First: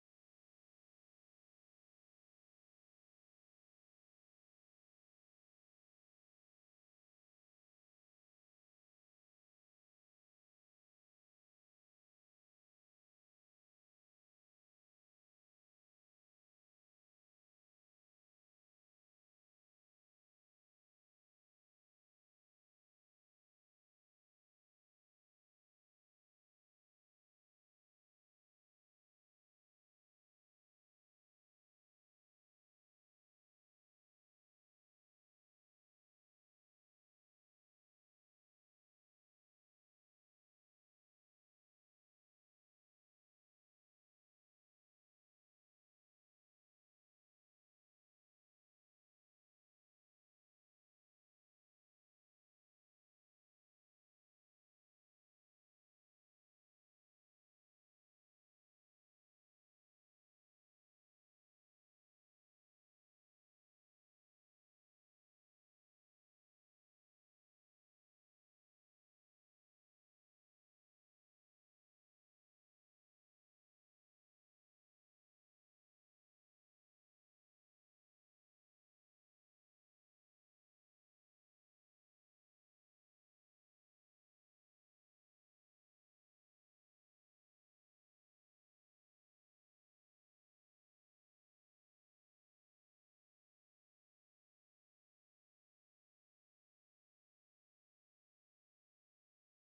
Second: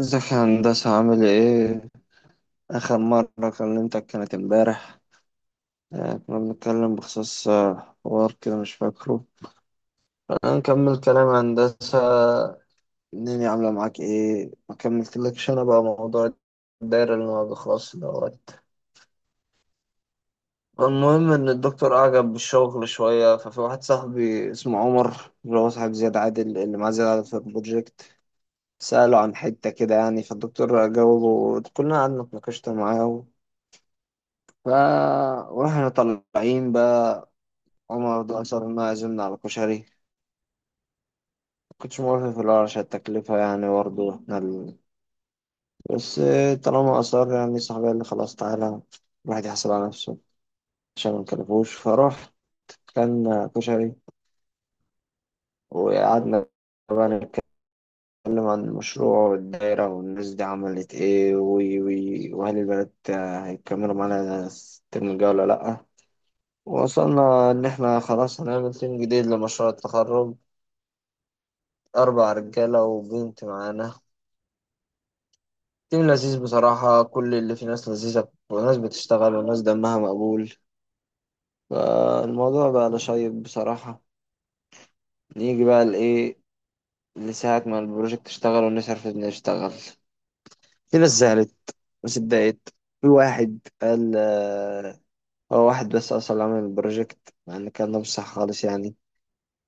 ازيك يا هندسة عامل ايه؟ آخر مرة كلمتك كانت امبارح. كنا بنتكلم بخصوص حوار كده مش فاكره. أنا نكمل كلام يا هندسة، الدنيا عاملة معاك ايه؟ ما كملتلكش أنا بقى موضوع الدايرة اللي ما بيخلصش دوت. المهم إن الدكتور أعجب بالشغل شوية، ففي واحد صاحبي اسمه عمر اللي هو صاحب زياد عادل اللي معاه زياد عادل في البروجكت، سأله عن حتة كده يعني، فالدكتور جاوبه، كلنا قعدنا اتناقشنا معاه. ف واحنا طالعين بقى، عمر ده أصر إنه يعزمنا على كشري. مكنتش موافق في الأول عشان التكلفة، يعني برضه إحنا بس طالما أصر، يعني صاحبي قال لي خلاص تعالى الواحد يحصل على نفسه عشان ما نكلفوش، فروح كان كشري. وقعدنا بقى نتكلم عن المشروع والدايرة والناس دي عملت إيه، وي وي وهل البنات هيكملوا معانا الترم الجاي ولا لأ. وصلنا إن إحنا خلاص هنعمل تيم جديد لمشروع التخرج، أربع رجالة وبنت معانا. تيم لذيذ بصراحة، كل اللي فيه ناس لذيذة وناس بتشتغل وناس دمها مقبول، فالموضوع بقى لشيق بصراحة. نيجي بقى لإيه، لساعة ما البروجكت اشتغل ونصرف نشتغل، في ناس زعلت، ناس اتضايقت. في واحد قال هو واحد بس أصلا عمل البروجكت، مع إن كان ده مش صح خالص يعني.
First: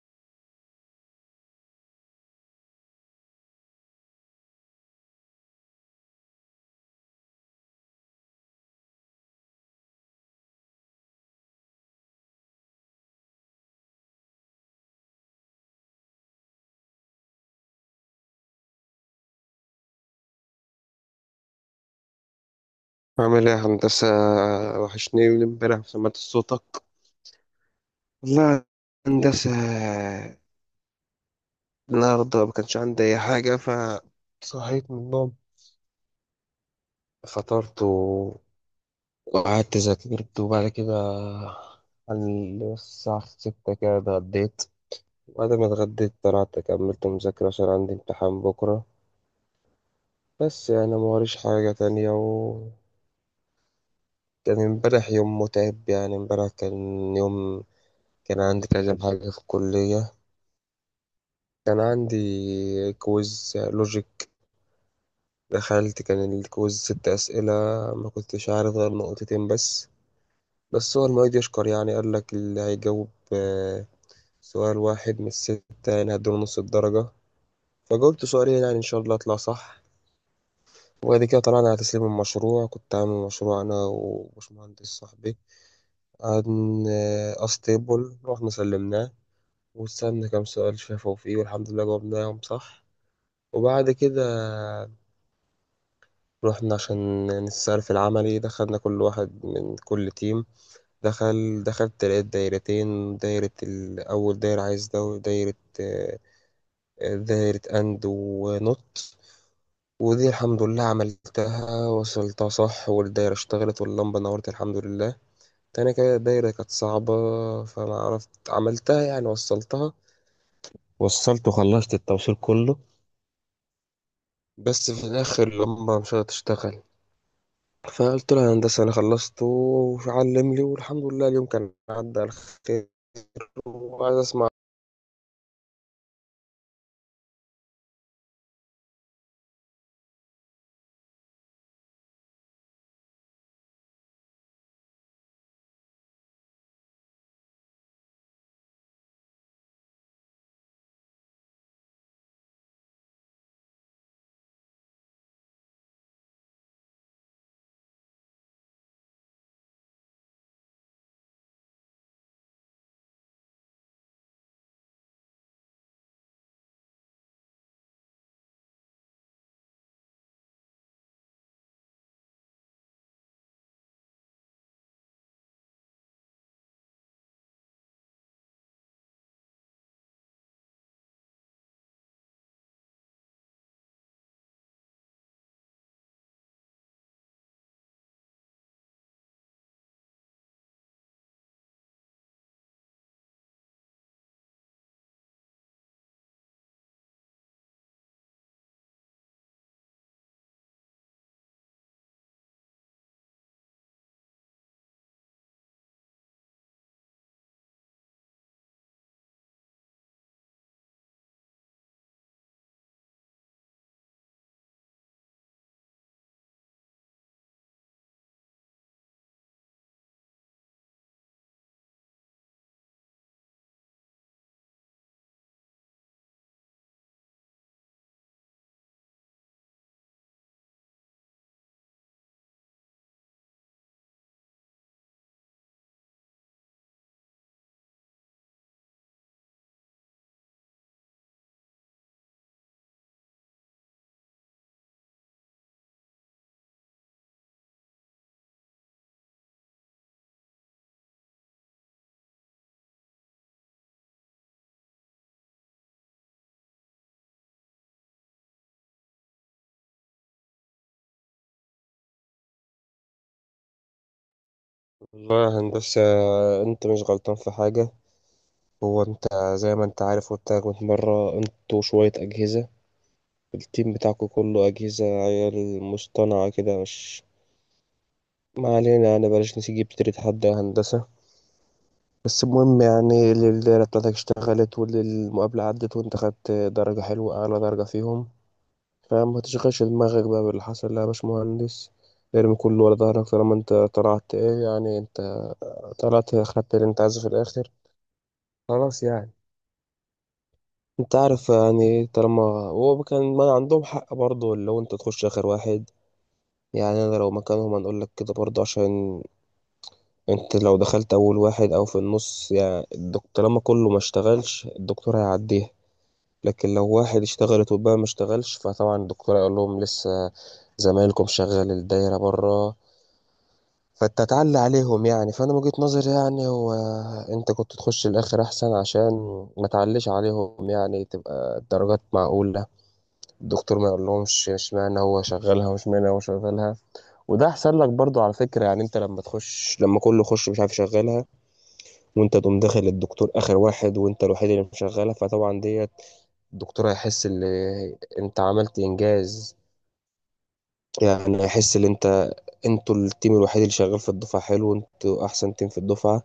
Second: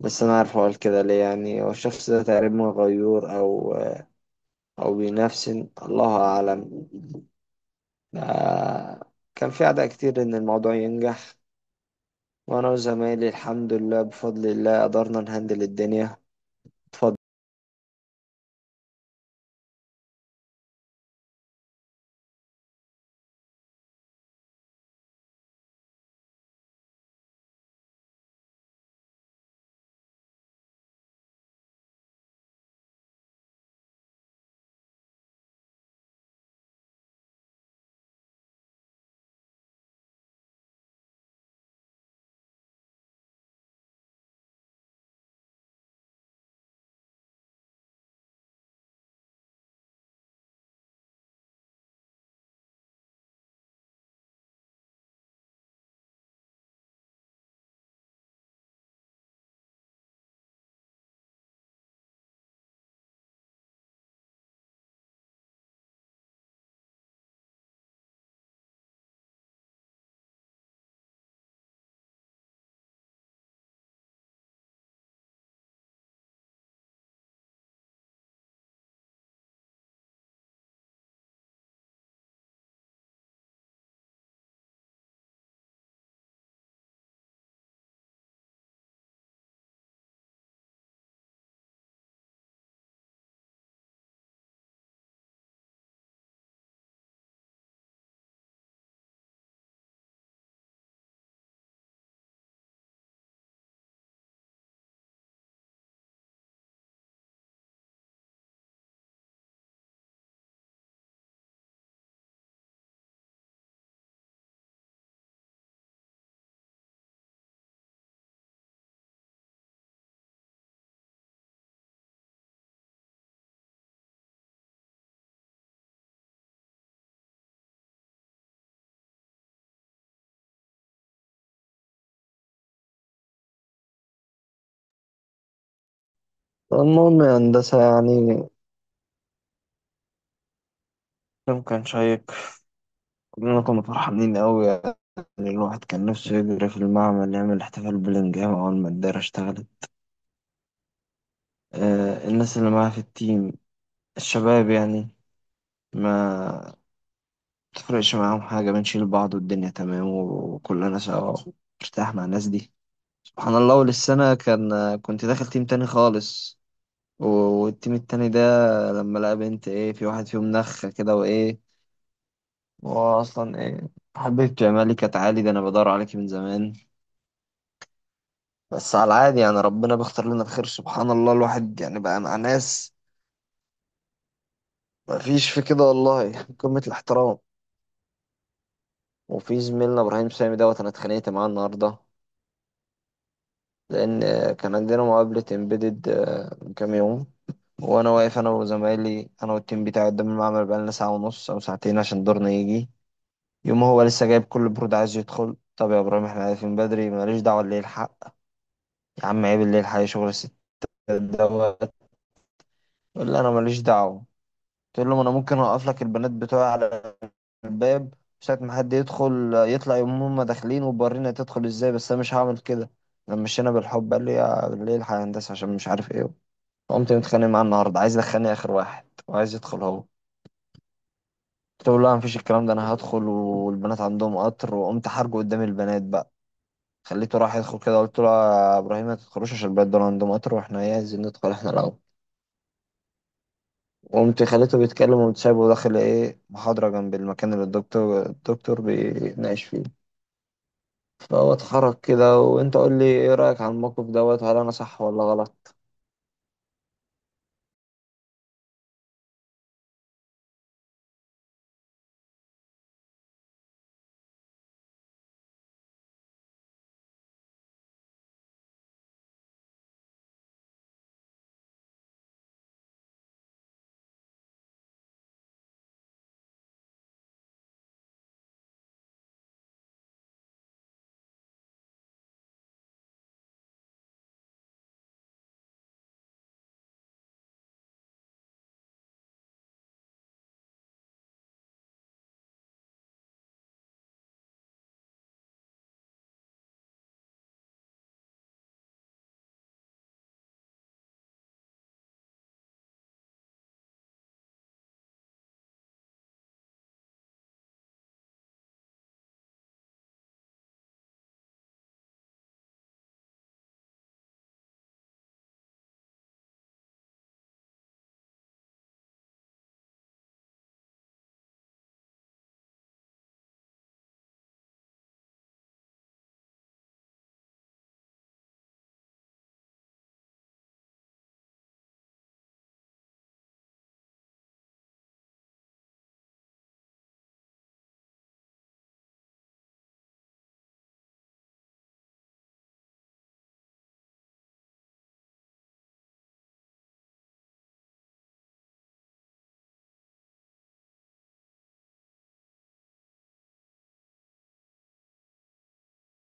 بس أنا عارف هو قال كده ليه، يعني هو الشخص ده تقريبا غيور أو أو بينافسن، الله أعلم. ده كان في أعداء كتير إن الموضوع ينجح، وأنا وزمايلي الحمد لله بفضل الله قدرنا نهندل الدنيا. اتفضل. عامل ايه يا هندسة؟ وحشني من امبارح ما سمعت صوتك. والله يا هندسة، النهاردة ما كانش عندي أي حاجة، فصحيت من النوم، فطرت وقعدت ذاكرت، وبعد كده على الساعة 6 كده اتغديت، وبعد ما اتغديت طلعت كملت مذاكرة عشان عندي امتحان بكرة. بس يعني ما وريش حاجة تانية. وكان امبارح يوم متعب، يعني امبارح كان يوم كان عندي كذا حاجة في الكلية. كان عندي كويز لوجيك، دخلت كان الكويز ست أسئلة، ما كنتش عارف غير نقطتين بس هو المعيد يشكر، يعني قال لك اللي هيجاوب سؤال واحد من الستة يعني هدوله نص الدرجة. فجاوبت سؤالين يعني إن شاء الله أطلع صح. وبعد كده طلعنا على تسليم المشروع، كنت عامل مشروع أنا وباشمهندس صاحبي عن أستيبل، رحنا سلمناه واستنى كام سؤال شافوا فيه والحمد لله جاوبناهم صح. وبعد كده رحنا عشان نسأل في العملي، دخلنا كل واحد من كل تيم، دخلت لقيت دايرتين، دايرة أول دايرة عايز ده، ودايرة آه، دايرة أند ونوت. ودي الحمد لله عملتها وصلتها صح والدايرة اشتغلت واللمبة نورت الحمد لله. تاني كده دايرة كانت صعبة فما عرفت عملتها، يعني وصلتها، وصلت وخلصت التوصيل كله بس في الآخر اللمبة مش هتشتغل. فقلت له يا هندسة أنا خلصت وعلم لي، والحمد لله اليوم كان عدى على خير. وعايز أسمع. المهم يا هندسة، يعني اليوم كان شيق، كلنا كنا فرحانين أوي يعني. الواحد كان نفسه يجري في المعمل يعمل احتفال بلنجهام أول ما الدايرة اشتغلت. الناس اللي معاه في التيم، الشباب يعني، ما تفرقش معاهم حاجة، بنشيل بعض والدنيا تمام وكلنا سوا. مرتاح مع الناس دي. سبحان الله، أول السنة كنت داخل تيم تاني خالص، و- والتيم التاني ده لما لقى بنت، ايه في واحد فيهم نخة كده، وايه هو اصلا ايه، حبيبتي يا مالك يا تعالي ده انا بدور عليكي من زمان. بس على العادي يعني، ربنا بيختار لنا الخير، سبحان الله، الواحد يعني بقى مع ناس مفيش في كده والله. قمة الاحترام. وفي زميلنا ابراهيم سامي دوت، انا اتخانقت معاه النهارده لان كان عندنا مقابلة امبيدد من كام يوم، وانا واقف انا وزمايلي، انا والتيم بتاعي قدام المعمل بقالنا ساعة ونص او ساعتين عشان دورنا يجي. يوم هو لسه جايب كل برود عايز يدخل، طب يا ابراهيم احنا عارفين بدري، ماليش دعوه اللي يلحق يا عم، عيب اللي يلحق شغل الستات دوت. يقول لي انا ماليش دعوه، تقول له ما انا ممكن اوقف لك البنات بتوعي على الباب ساعة ما حد يدخل يطلع، يقوم هما داخلين وبورينا تدخل ازاي، بس انا مش هعمل كده. لما مشينا بالحب قال لي يا اللي يلحق يا هندسه، عشان مش عارف ايه. قمت متخانق معاه النهارده، عايز يدخلني اخر واحد وعايز يدخل هو. قلت له لا، مفيش الكلام ده، انا هدخل والبنات عندهم قطر، وقمت حرجه قدام البنات بقى. خليته راح يدخل كده، قلت له يا ابراهيم ما تدخلوش، عشان البلد دول عندهم قطر واحنا ايه، عايزين ندخل احنا الاول. وقمت خليته بيتكلم، وقمت سايبه داخل ايه، محاضرة جنب المكان اللي الدكتور بيناقش فيه. فهو اتحرك كده، وانت قول لي ايه رأيك عن الموقف دوت، هل انا صح ولا غلط؟ والله يا هندسة، أنت مش غلطان في حاجة. هو أنت زي ما أنت عارف، قلت لك من مرة أنتوا شوية أجهزة، التيم بتاعكوا كله أجهزة عيال مصطنعة كده، مش ما علينا. أنا بلاش نسيب تريد حد يا هندسة. بس المهم يعني الليلة بتاعتك اشتغلت والمقابلة عدت وأنت خدت درجة حلوة أعلى درجة فيهم، فاهم؟ ما تشغلش دماغك بقى باللي حصل، لا يا باشمهندس، ارمي كله ورا ظهرك طالما انت طلعت ايه يعني، انت طلعت خدت اللي انت عايزه في الاخر، خلاص يعني. انت عارف يعني ايه، طالما هو كان ما عندهم حق برضه لو انت تخش اخر واحد. يعني انا لو مكانهم هنقول لك كده برضه، عشان انت لو دخلت اول واحد او في النص، يعني الدكتور طالما كله ما اشتغلش الدكتور هيعديها. لكن لو واحد اشتغلت والباقي ما اشتغلش، فطبعا الدكتور هيقول لهم لسه زمايلكم شغال الدايرة بره فتتعلى عليهم يعني. فانا من وجهة نظري يعني، هو انت كنت تخش الاخر احسن عشان ما تعليش عليهم يعني، تبقى الدرجات معقولة، الدكتور ما يقولهمش اشمعنى هو شغالها واشمعنى هو شغالها. وده احسن لك برضو على فكرة، يعني انت لما تخش لما كله يخش مش عارف يشغلها وانت تقوم داخل الدكتور اخر واحد وانت الوحيد اللي مشغلها، فطبعا ديت الدكتور هيحس ان انت عملت انجاز. يعني هيحس ان انت انتوا التيم الوحيد اللي شغال في الدفعة، حلو، انتوا احسن تيم في الدفعة.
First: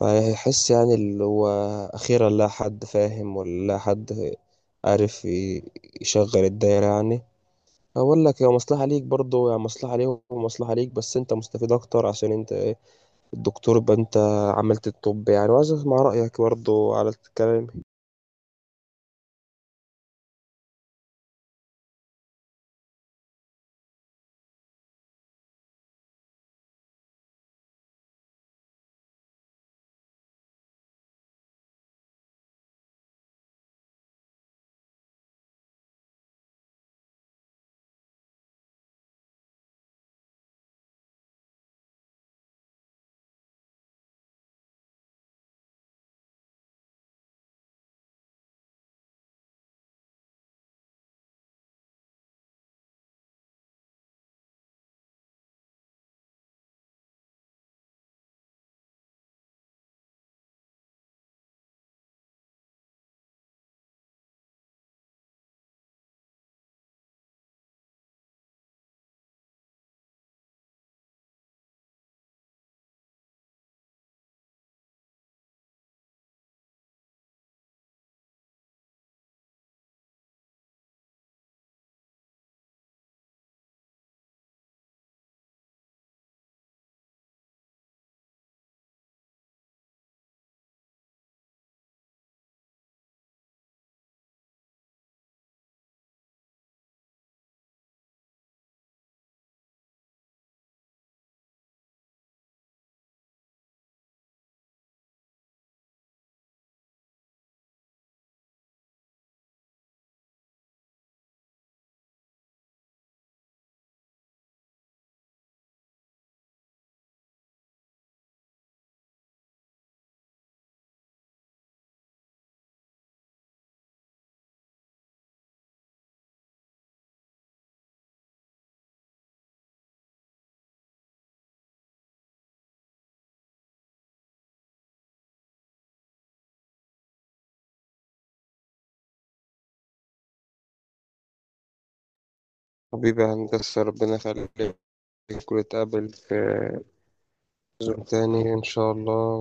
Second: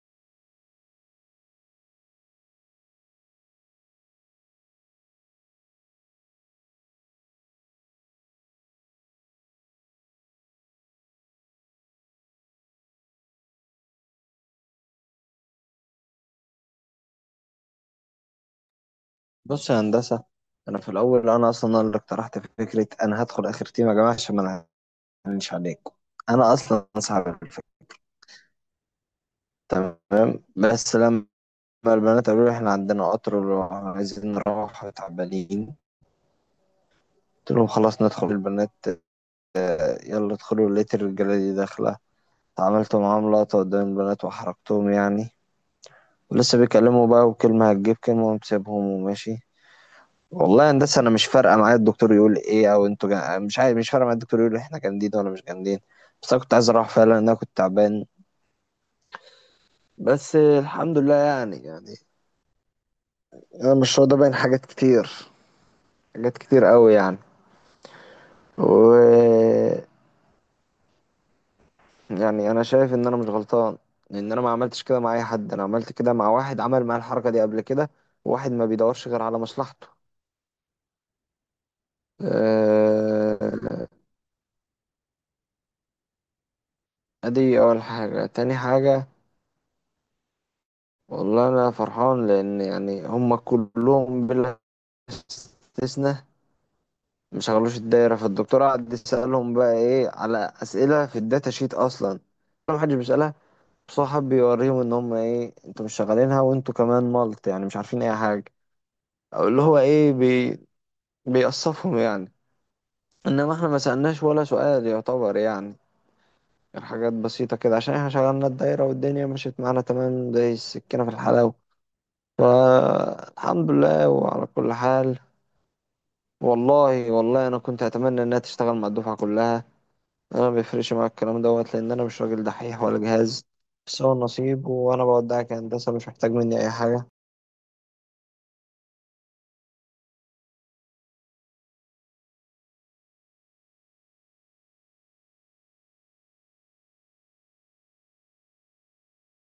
فهيحس يعني اللي هو أخيرا لا حد فاهم ولا لا حد عارف يشغل الدايرة يعني. أقول لك هي مصلحة ليك برضه، يعني مصلحة ليهم ومصلحة ليك، بس أنت مستفيد أكتر عشان أنت إيه الدكتور يبقى أنت عملت الطب يعني. وعايز أسمع رأيك برضه على الكلام. بص يا هندسة، انا في الاول انا اصلا اللي اقترحت فكرة انا هدخل اخر تيم يا جماعة عشان ما نعلنش عليكم، انا اصلا صعب الفكرة. تمام، بس لما البنات قالوا لي احنا عندنا قطر وعايزين نروح تعبانين، قلت لهم خلاص ندخل البنات. يلا ادخلوا، لقيت الرجالة دي داخلة، عملت معاهم لقطة قدام البنات وحركتهم يعني، ولسه بيكلموا بقى وكلمة هتجيب كلمة، ومسيبهم وماشي. والله يا هندسة أنا مش فارقة معايا الدكتور يقول إيه، أو أنتوا مش عارف، مش فارقة معايا الدكتور يقول إحنا جامدين ولا مش جامدين، بس أنا كنت عايز أروح فعلا لأن أنا كنت تعبان. بس الحمد لله، يعني أنا مش راضي باين حاجات كتير، حاجات كتير قوي يعني. و يعني انا شايف ان انا مش غلطان، لان انا ما عملتش كده مع اي حد، انا عملت كده مع واحد عمل معايا الحركه دي قبل كده، واحد ما بيدورش غير على مصلحته. آه، ادي اول حاجه. تاني حاجه، والله انا فرحان لان يعني هم كلهم بلا استثناء مش شغلوش الدايره، فالدكتور قعد يسالهم بقى ايه على اسئله في الداتا شيت اصلا ما حدش بيسالها، بس هو حب يوريهم ان هم ايه، انتوا مش شغالينها وانتوا كمان ملط، يعني مش عارفين اي حاجه، او اللي هو ايه، بيقصفهم يعني. انما احنا ما سألناش ولا سؤال يعتبر، يعني الحاجات بسيطة كده عشان احنا شغلنا الدايرة والدنيا مشيت معانا تمام زي السكينة في الحلاوة، فالحمد لله وعلى كل حال. والله والله انا كنت اتمنى انها تشتغل مع الدفعة كلها، انا ما بيفرقش معايا الكلام دوت، لان انا مش راجل دحيح ولا جهاز، بس هو النصيب. وانا بودعك يا هندسة، مش محتاج مني اي حاجة. حبيبي يا هندسة ربنا يخليك، ونتقابل في زوم تاني إن شاء الله.